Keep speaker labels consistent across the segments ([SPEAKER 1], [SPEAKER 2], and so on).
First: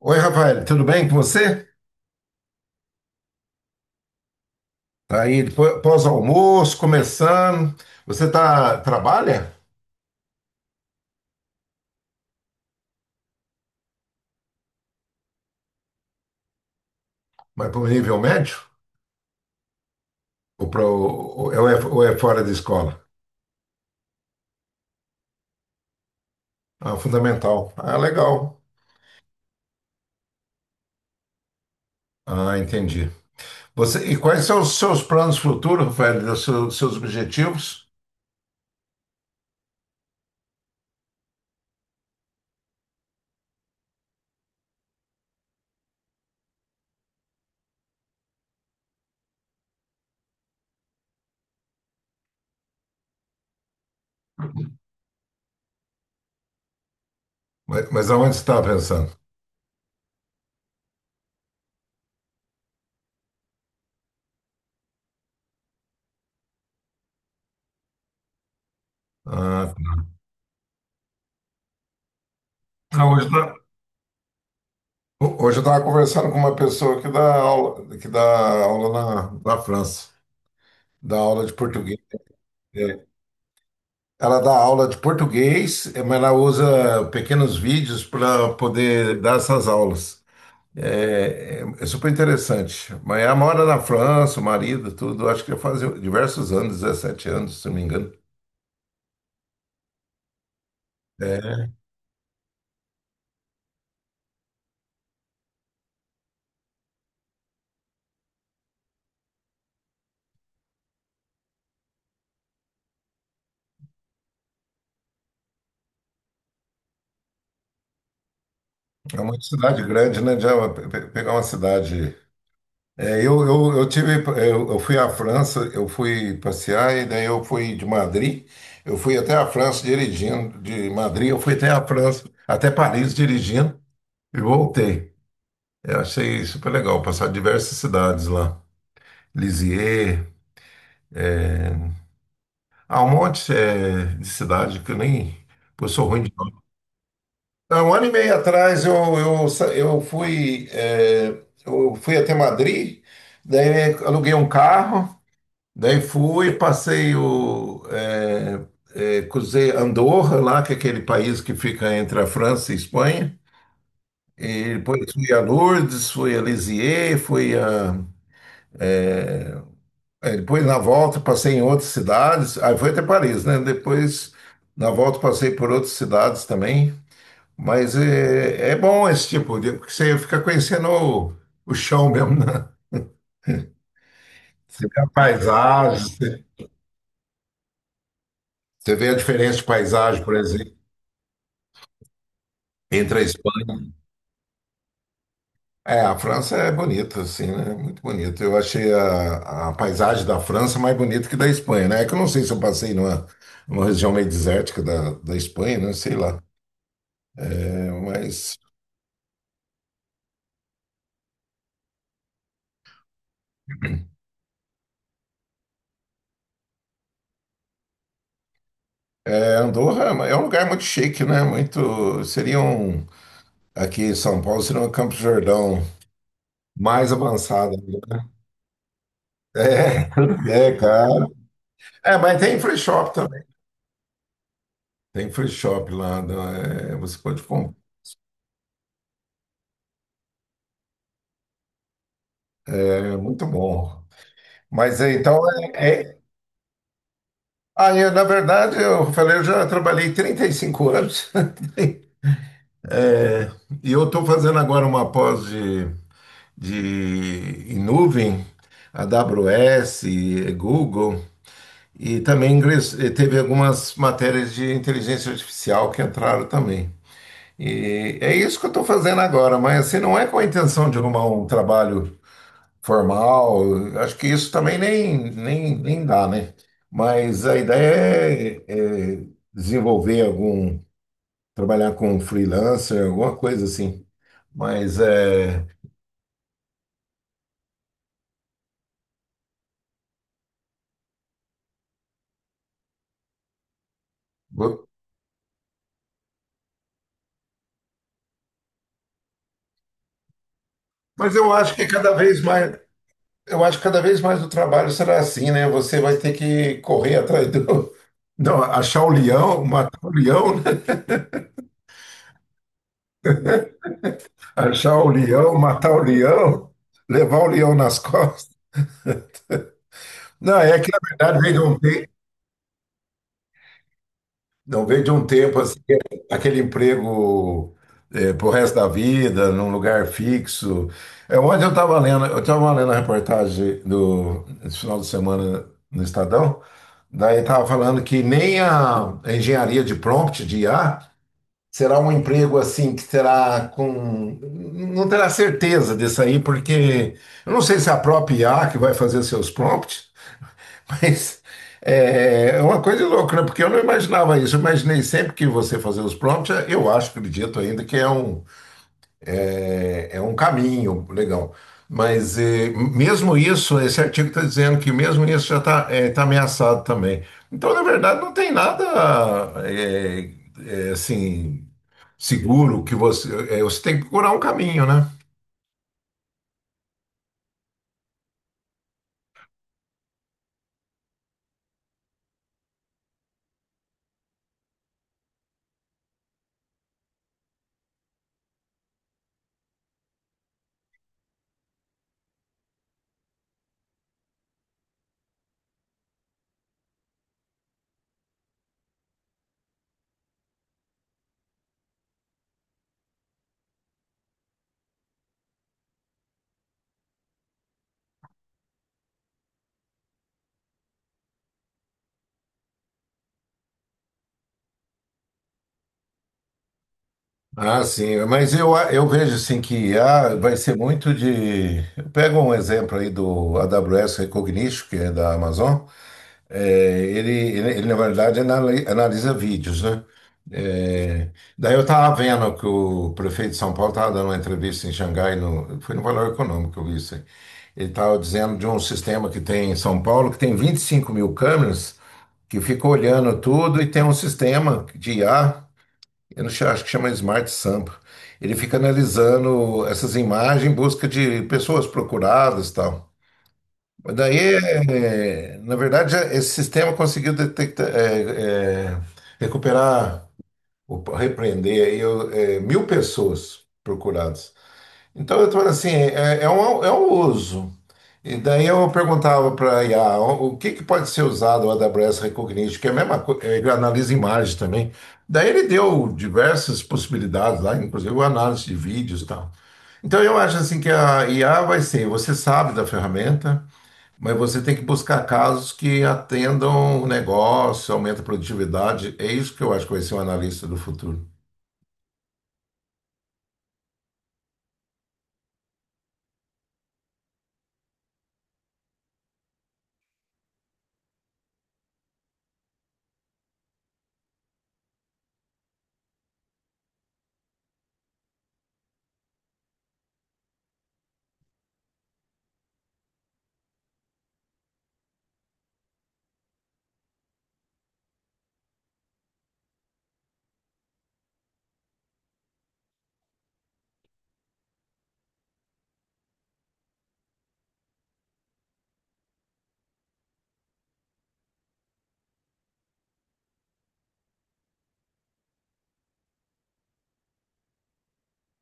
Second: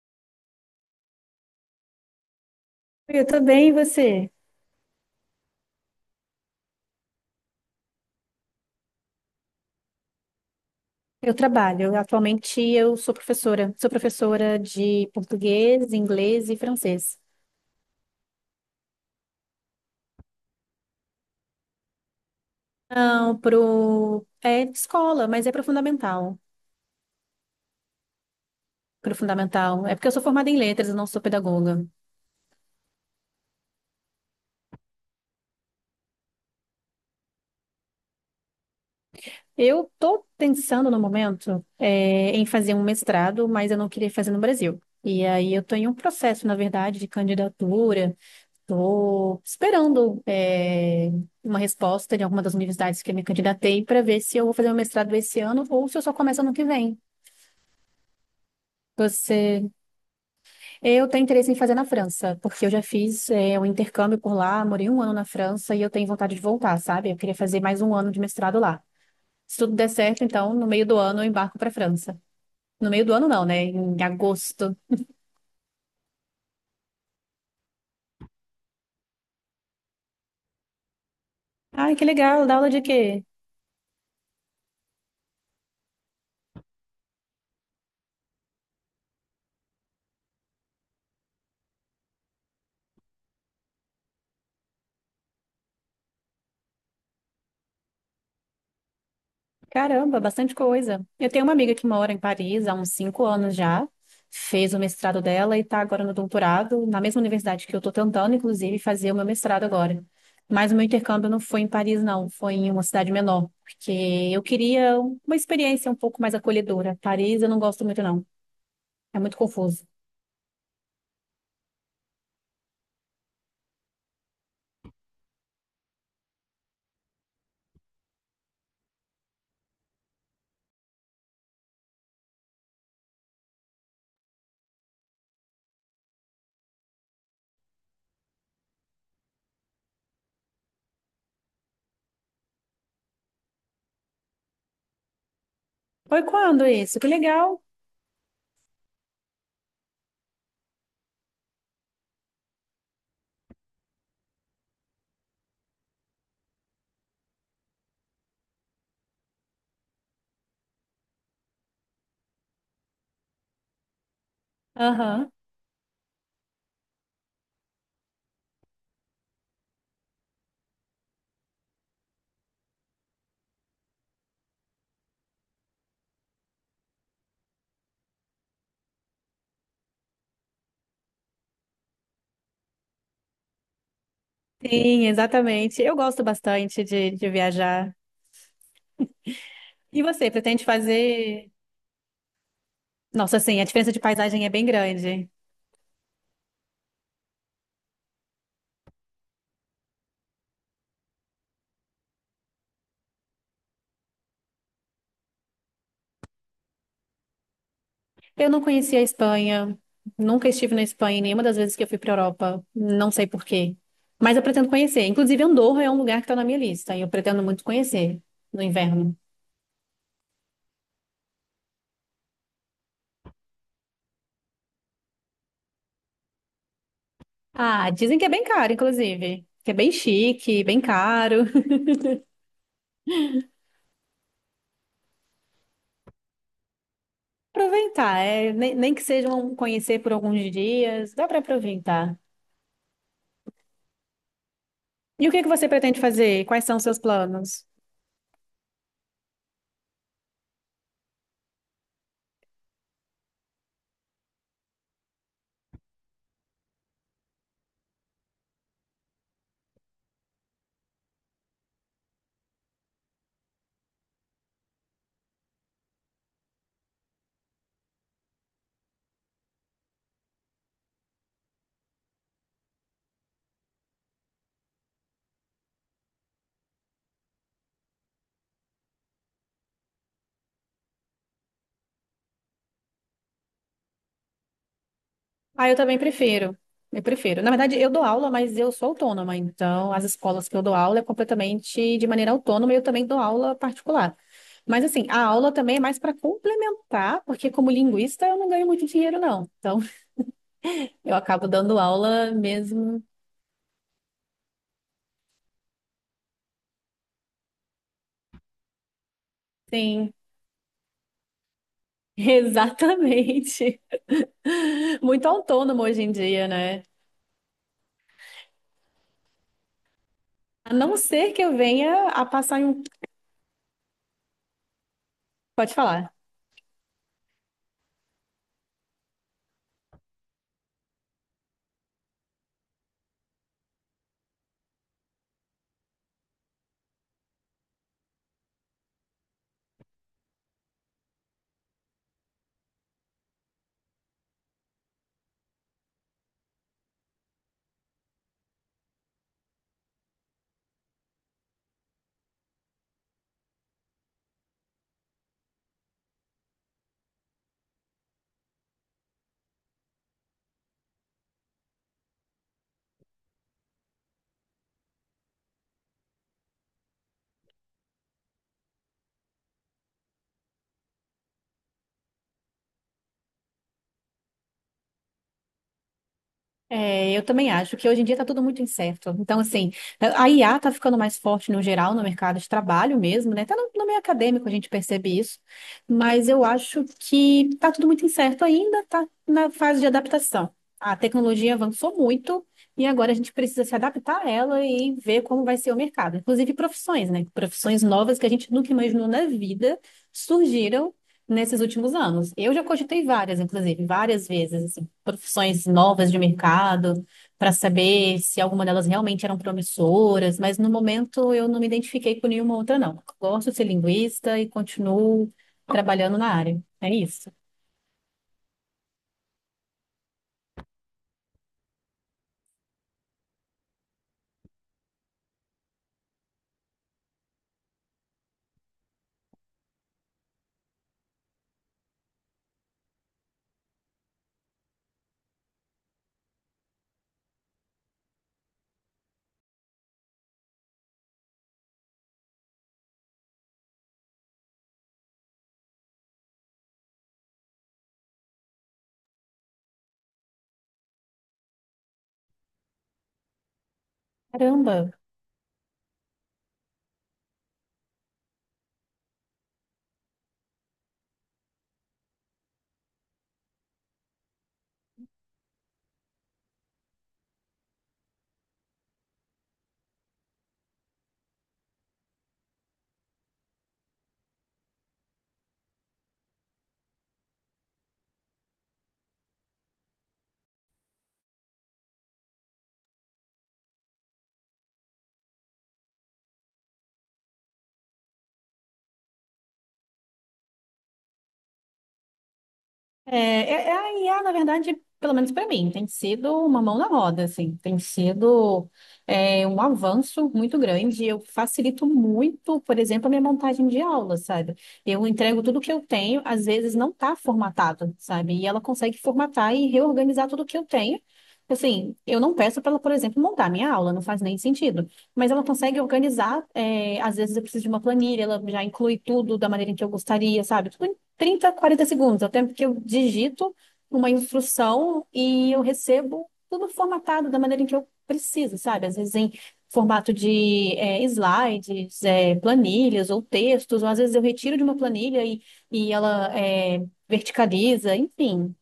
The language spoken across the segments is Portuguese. [SPEAKER 1] Oi, Rafael, tudo bem com você?
[SPEAKER 2] Eu também, e você?
[SPEAKER 1] Tá aí, pós-almoço, começando. Você tá, trabalha?
[SPEAKER 2] Eu trabalho. Atualmente eu sou professora. Sou professora de português, inglês e francês.
[SPEAKER 1] Mas para o nível médio? Ou, pra, ou é fora da escola?
[SPEAKER 2] Não, é escola, mas é pro fundamental.
[SPEAKER 1] Ah, fundamental. Ah, legal.
[SPEAKER 2] Pro fundamental. É porque eu sou formada em letras, eu não sou pedagoga.
[SPEAKER 1] Ah, entendi. E quais são os seus planos futuros, Rafael, os seus objetivos?
[SPEAKER 2] Eu tô pensando no momento em fazer um mestrado, mas eu não queria fazer no Brasil. E aí eu tô em um processo, na verdade, de candidatura. Estou esperando uma resposta de alguma das universidades que eu me candidatei para ver se eu vou fazer meu mestrado esse ano ou se eu só começo ano que vem.
[SPEAKER 1] Mas aonde você está pensando?
[SPEAKER 2] Você, eu tenho interesse em fazer na França, porque eu já fiz um intercâmbio por lá, morei um ano na França e eu tenho vontade de voltar, sabe? Eu queria fazer mais um ano de mestrado lá. Se
[SPEAKER 1] Ah,
[SPEAKER 2] tudo der certo, então no meio do ano eu embarco para a França. No meio
[SPEAKER 1] não,
[SPEAKER 2] do
[SPEAKER 1] hoje,
[SPEAKER 2] ano não, né?
[SPEAKER 1] eu
[SPEAKER 2] Em agosto.
[SPEAKER 1] hoje eu estava conversando com uma pessoa que dá aula na França, dá aula de
[SPEAKER 2] Ai,
[SPEAKER 1] português.
[SPEAKER 2] que legal! Dá aula de
[SPEAKER 1] É,
[SPEAKER 2] quê?
[SPEAKER 1] Ela dá aula de português, mas ela usa pequenos vídeos para poder dar essas aulas. É super interessante. Mas ela mora na França, o marido, tudo. Acho que já faz diversos anos, 17 anos, se não me engano.
[SPEAKER 2] Caramba, bastante coisa. Eu tenho uma
[SPEAKER 1] É,
[SPEAKER 2] amiga que mora em Paris há uns 5 anos já, fez o mestrado dela e está agora no doutorado, na mesma universidade que eu estou tentando, inclusive, fazer o meu mestrado agora. Mas o meu intercâmbio não foi em Paris, não, foi em uma cidade menor, porque eu queria uma experiência um pouco mais acolhedora. Paris eu não gosto muito, não. É
[SPEAKER 1] é
[SPEAKER 2] muito
[SPEAKER 1] uma cidade
[SPEAKER 2] confuso.
[SPEAKER 1] grande, né? Já pegar uma cidade. É, eu, eu, eu tive, eu fui à França, eu fui passear e daí eu fui de Madrid, eu fui até a França dirigindo, de Madrid eu fui até a França, até Paris dirigindo e voltei. Eu achei super legal passar diversas cidades lá. Lisieux, há um monte de cidade que eu nem. Pô, eu sou ruim
[SPEAKER 2] Foi
[SPEAKER 1] de nome.
[SPEAKER 2] quando isso? Que legal.
[SPEAKER 1] Há um ano e meio atrás eu, sa- eu fui, eh, eu fui até Madrid, daí aluguei um carro, daí fui, passei o. eh, eh, cruzei Andorra lá, que é aquele país que fica entre a França e a Espanha. E depois
[SPEAKER 2] Aham.
[SPEAKER 1] fui a Lourdes, fui a Lisieux, fui a aí depois, na volta, passei em outras cidades. Aí foi até Paris, né? Depois, na volta, passei por outras cidades também. Mas é bom esse tipo de... Porque você fica conhecendo o chão mesmo, né? Você vê a
[SPEAKER 2] Sim, exatamente. Eu
[SPEAKER 1] paisagem,
[SPEAKER 2] gosto
[SPEAKER 1] você
[SPEAKER 2] bastante de viajar.
[SPEAKER 1] você vê a diferença de
[SPEAKER 2] E
[SPEAKER 1] paisagem,
[SPEAKER 2] você,
[SPEAKER 1] por
[SPEAKER 2] pretende
[SPEAKER 1] exemplo,
[SPEAKER 2] fazer?
[SPEAKER 1] entre a
[SPEAKER 2] Nossa, sim, a
[SPEAKER 1] Espanha.
[SPEAKER 2] diferença de paisagem é bem grande.
[SPEAKER 1] É, a França é bonita, assim, né? Muito bonita. Eu achei a paisagem da França mais bonita que da Espanha, né? É que eu não sei se eu passei numa região meio desértica da Espanha, né? Sei lá. É,
[SPEAKER 2] Eu
[SPEAKER 1] mas...
[SPEAKER 2] não conhecia a Espanha, nunca estive na Espanha em nenhuma das vezes que eu fui para Europa, não sei por quê. Mas eu pretendo conhecer. Inclusive, Andorra é um lugar que está na minha lista e eu pretendo muito conhecer no inverno.
[SPEAKER 1] É, Andorra é um lugar muito chique, né? Muito. Seria um. Aqui em São Paulo seria um Campos do Jordão mais avançado,
[SPEAKER 2] Ah, dizem que
[SPEAKER 1] né?
[SPEAKER 2] é bem caro, inclusive, que é bem chique,
[SPEAKER 1] É, é,
[SPEAKER 2] bem
[SPEAKER 1] claro.
[SPEAKER 2] caro.
[SPEAKER 1] É, mas tem free shop também. Tem free shop lá, né? É, você pode comprar.
[SPEAKER 2] Aproveitar, nem que sejam conhecer por alguns dias, dá para aproveitar.
[SPEAKER 1] É muito bom. Mas é,
[SPEAKER 2] E o que
[SPEAKER 1] então.
[SPEAKER 2] é que você pretende
[SPEAKER 1] É...
[SPEAKER 2] fazer? Quais são os seus planos?
[SPEAKER 1] Ah, eu, na verdade, eu falei, eu já trabalhei 35 anos. É, e eu estou fazendo agora uma pós de em nuvem, AWS, Google. E também teve algumas matérias de inteligência artificial que entraram também. E é isso que eu estou fazendo agora, mas assim, não é com a intenção de arrumar um trabalho formal, acho que isso também nem dá, né? Mas a ideia é desenvolver algum, trabalhar com um freelancer, alguma coisa assim. Mas, é,
[SPEAKER 2] Ah, eu também prefiro. Eu prefiro. Na verdade, eu dou aula, mas eu sou autônoma. Então, as escolas que eu dou aula é completamente de maneira autônoma e eu também dou aula particular. Mas,
[SPEAKER 1] vou-
[SPEAKER 2] assim, a aula também é mais para complementar, porque como linguista eu não ganho muito dinheiro, não. Então, eu
[SPEAKER 1] mas
[SPEAKER 2] acabo
[SPEAKER 1] eu acho
[SPEAKER 2] dando
[SPEAKER 1] que cada
[SPEAKER 2] aula
[SPEAKER 1] vez mais.
[SPEAKER 2] mesmo.
[SPEAKER 1] Eu acho que cada vez mais o trabalho será assim, né? Você vai ter que correr atrás do. Não, achar o leão, matar o
[SPEAKER 2] Sim,
[SPEAKER 1] leão, né?
[SPEAKER 2] exatamente.
[SPEAKER 1] Achar o
[SPEAKER 2] Muito
[SPEAKER 1] leão,
[SPEAKER 2] autônomo
[SPEAKER 1] matar o
[SPEAKER 2] hoje em dia,
[SPEAKER 1] leão,
[SPEAKER 2] né?
[SPEAKER 1] levar o leão nas costas. Não,
[SPEAKER 2] A
[SPEAKER 1] é que
[SPEAKER 2] não
[SPEAKER 1] na
[SPEAKER 2] ser
[SPEAKER 1] verdade
[SPEAKER 2] que
[SPEAKER 1] veio
[SPEAKER 2] eu
[SPEAKER 1] de um tempo,
[SPEAKER 2] venha a passar em um.
[SPEAKER 1] não, veio de um tempo
[SPEAKER 2] Pode
[SPEAKER 1] assim,
[SPEAKER 2] falar.
[SPEAKER 1] aquele emprego é, pro resto da vida, num lugar fixo. É, ontem eu estava lendo, a reportagem do esse final de semana no Estadão, daí estava falando que nem a engenharia de prompt de IA. Será um emprego assim que terá com. Não terá certeza disso aí, porque eu não sei se é a própria I A que vai fazer seus prompts, mas é uma coisa louca, né? Porque eu não imaginava isso. Eu imaginei sempre que você fazer os prompts, eu acho, acredito ainda, que é um, é um caminho legal. Mas mesmo isso, esse artigo está dizendo que mesmo isso já está ameaçado também. Então, na verdade, não tem nada eh, assim seguro que você. Você tem que procurar um caminho, né?
[SPEAKER 2] É, eu também acho que hoje em dia está tudo muito incerto. Então, assim, a IA está ficando mais forte no geral, no mercado de trabalho mesmo, né? Até no meio acadêmico a gente percebe isso, mas eu acho que está tudo muito incerto ainda, está na fase de adaptação. A tecnologia avançou muito e agora a gente precisa se adaptar a ela e ver como vai ser o mercado. Inclusive profissões, né? Profissões novas que a gente nunca imaginou na vida surgiram nesses últimos anos. Eu já cogitei várias, inclusive, várias vezes profissões novas de mercado, para saber se alguma delas realmente eram promissoras, mas no momento eu não me identifiquei com nenhuma outra, não. Gosto de ser linguista e continuo trabalhando na área. É isso.
[SPEAKER 1] Ah, sim, mas eu vejo assim que vai ser muito de. Pega um exemplo aí do AWS Recognition, que é da Amazon. É, ele, na verdade, analisa vídeos, né? É, daí eu estava vendo que o prefeito de São Paulo estava dando uma entrevista em Xangai, foi no Valor Econômico que eu vi isso aí. Ele estava dizendo de um sistema que tem em São Paulo, que tem 25.000 câmeras, que fica olhando tudo e tem um sistema de IA, eu não sei, acho que chama Smart Sampa. Ele fica analisando essas imagens em busca de pessoas procuradas e tal. Mas daí,
[SPEAKER 2] Caramba!
[SPEAKER 1] na verdade, esse sistema conseguiu detectar, recuperar, opa, repreender aí, 1.000 pessoas procuradas. Então, eu estou assim, é um uso. E daí eu perguntava para a IA, o que pode ser usado o AWS Recognition, que é a mesma coisa, ele analisa imagem também. Daí ele deu diversas possibilidades lá, inclusive análise de vídeos e tal. Então, eu acho assim que a IA vai ser, você sabe da ferramenta, mas você tem que buscar casos que atendam o negócio, aumenta a produtividade. É isso que eu acho que vai ser um analista do futuro.
[SPEAKER 2] É a IA, na verdade, pelo menos para mim, tem sido uma mão na roda, assim, tem sido um avanço muito grande. Eu facilito muito, por exemplo, a minha montagem de aula, sabe? Eu entrego tudo que eu tenho, às vezes não está formatado, sabe? E ela consegue formatar e reorganizar tudo que eu tenho. Assim, eu não peço para ela, por exemplo, montar minha aula, não faz nem sentido. Mas ela consegue organizar, às vezes eu preciso de uma planilha, ela já inclui tudo da maneira em que eu gostaria, sabe? Tudo 30, 40 segundos, é o tempo que eu digito uma instrução e eu recebo tudo formatado da maneira em que eu preciso, sabe? Às vezes em formato de slides, planilhas ou textos, ou às vezes eu retiro de uma planilha e ela verticaliza, enfim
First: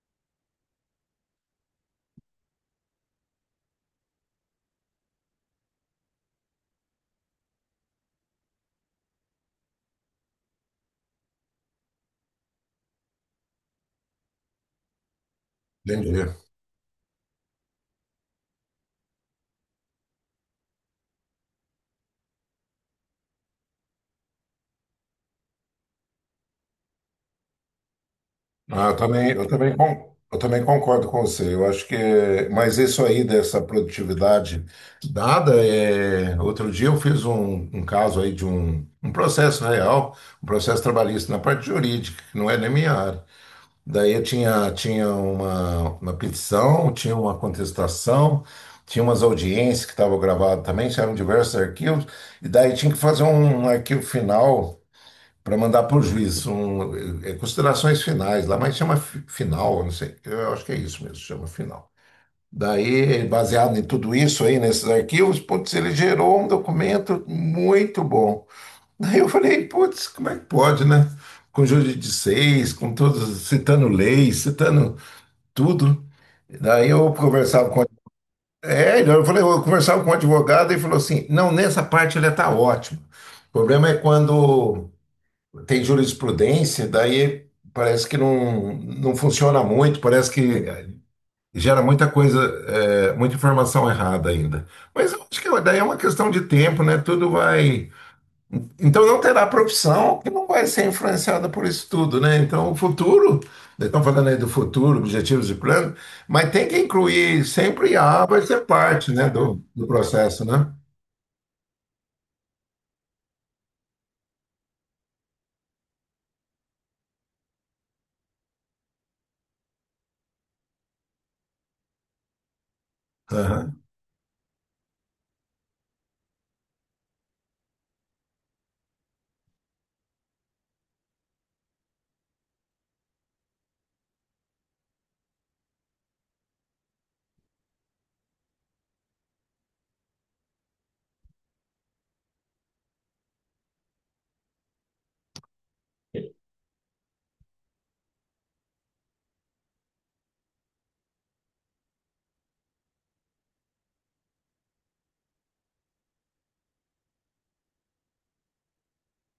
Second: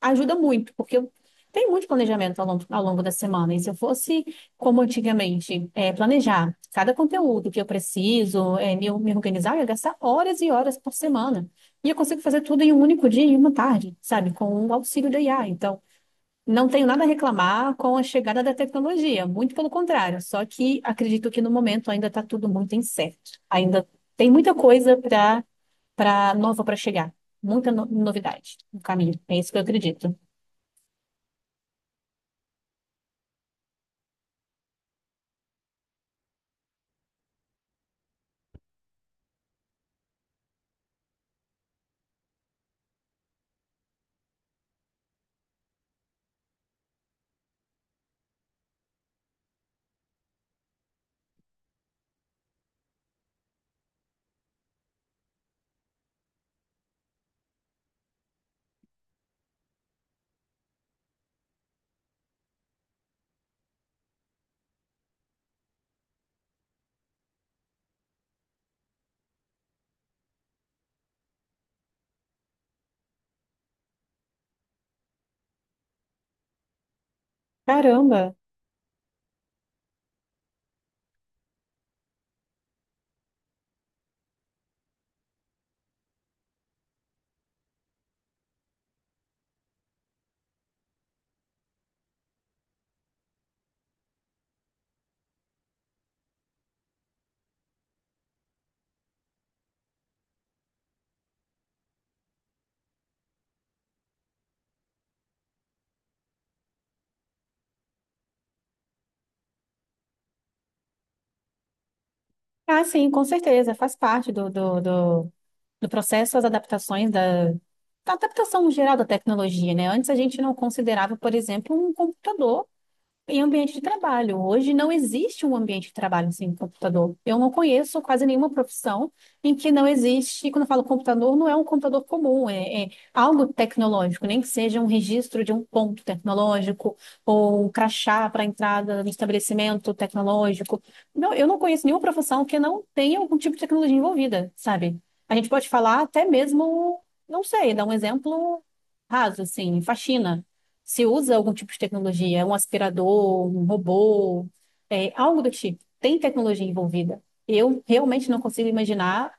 [SPEAKER 2] ajuda muito, porque eu tenho muito planejamento ao longo da semana. E se eu fosse, como antigamente, planejar cada conteúdo que eu preciso, me organizar, eu ia gastar horas e horas por semana. E eu consigo fazer tudo em um único dia, em uma tarde, sabe? Com o auxílio da IA. Então,
[SPEAKER 1] Entendi.
[SPEAKER 2] não tenho nada a reclamar com a chegada da tecnologia, muito pelo contrário. Só que acredito que no momento ainda está tudo muito incerto. Ainda tem muita coisa para nova para chegar, muita novidade no
[SPEAKER 1] Ah, eu
[SPEAKER 2] caminho.
[SPEAKER 1] também,
[SPEAKER 2] É
[SPEAKER 1] eu
[SPEAKER 2] isso que eu
[SPEAKER 1] também,
[SPEAKER 2] acredito.
[SPEAKER 1] con- eu também concordo com você. Eu acho que, mas isso aí dessa produtividade dada, outro dia eu fiz um caso aí de um processo real, um processo trabalhista na parte jurídica, que não é nem minha área. Daí eu tinha uma petição, tinha uma contestação, tinha umas audiências que estavam gravadas também, eram diversos arquivos, e daí tinha que fazer um arquivo final para mandar para o juiz, considerações finais lá, mas chama final, eu não sei, eu acho que é isso mesmo, chama final. Daí, baseado em tudo isso aí, nesses arquivos, putz, ele gerou um documento muito bom. Aí eu falei, putz, como é que pode, né? Com júri de seis, com todos, citando leis, citando tudo. Daí eu conversava com.
[SPEAKER 2] Caramba!
[SPEAKER 1] É, então eu falei, eu conversava com o advogado e falou assim: não, nessa parte ele está ótimo. O problema é quando tem jurisprudência, daí parece que não, não funciona muito, parece que gera muita coisa, muita informação errada ainda. Mas eu acho que daí é uma questão de tempo, né? Tudo vai. Então não terá profissão que não vai ser influenciada por isso tudo, né? Então o futuro, né, estão falando aí do futuro, objetivos e plano, mas tem que incluir sempre a IA vai ser parte, né, do processo, né?
[SPEAKER 2] Ah, sim, com certeza. Faz parte do processo as adaptações da adaptação geral da tecnologia, né? Antes a gente não considerava, por exemplo, um computador. Em ambiente
[SPEAKER 1] Aham.
[SPEAKER 2] de trabalho. Hoje não existe um ambiente de trabalho sem um computador. Eu não conheço quase nenhuma profissão em que não existe, quando eu falo computador, não é um computador comum, é algo tecnológico, nem que seja um registro de um ponto tecnológico ou um crachá para entrada no estabelecimento tecnológico. Não, eu não conheço nenhuma profissão que não tenha algum tipo de tecnologia envolvida, sabe? A gente pode falar até mesmo, não sei, dar um exemplo raso, assim, faxina. Se usa algum tipo de tecnologia, um aspirador, um robô, algo do tipo. Tem tecnologia envolvida. Eu realmente não consigo imaginar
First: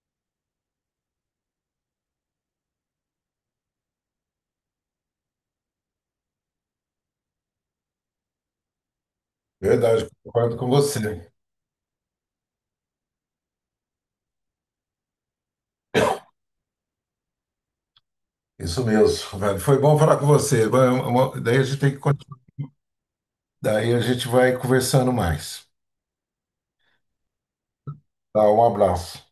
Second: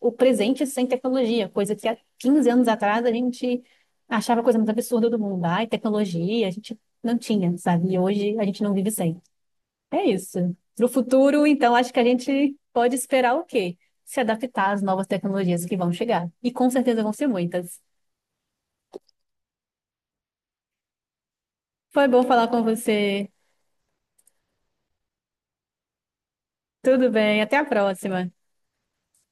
[SPEAKER 2] o presente sem tecnologia, coisa que há 15 anos atrás a gente achava a coisa mais absurda do mundo. Ai, tecnologia, a gente não tinha, sabe? E hoje a gente não vive sem. É
[SPEAKER 1] Verdade,
[SPEAKER 2] isso.
[SPEAKER 1] concordo com
[SPEAKER 2] Para o
[SPEAKER 1] você.
[SPEAKER 2] futuro, então, acho que a gente pode esperar o quê? Se adaptar às novas tecnologias que vão chegar. E com certeza vão ser muitas.
[SPEAKER 1] Isso mesmo, velho. Foi bom falar com você. Vai, daí a gente tem que
[SPEAKER 2] Foi bom
[SPEAKER 1] continuar.
[SPEAKER 2] falar com você.
[SPEAKER 1] Daí a gente vai conversando mais.
[SPEAKER 2] Tudo bem, até a próxima.
[SPEAKER 1] Tá, um abraço.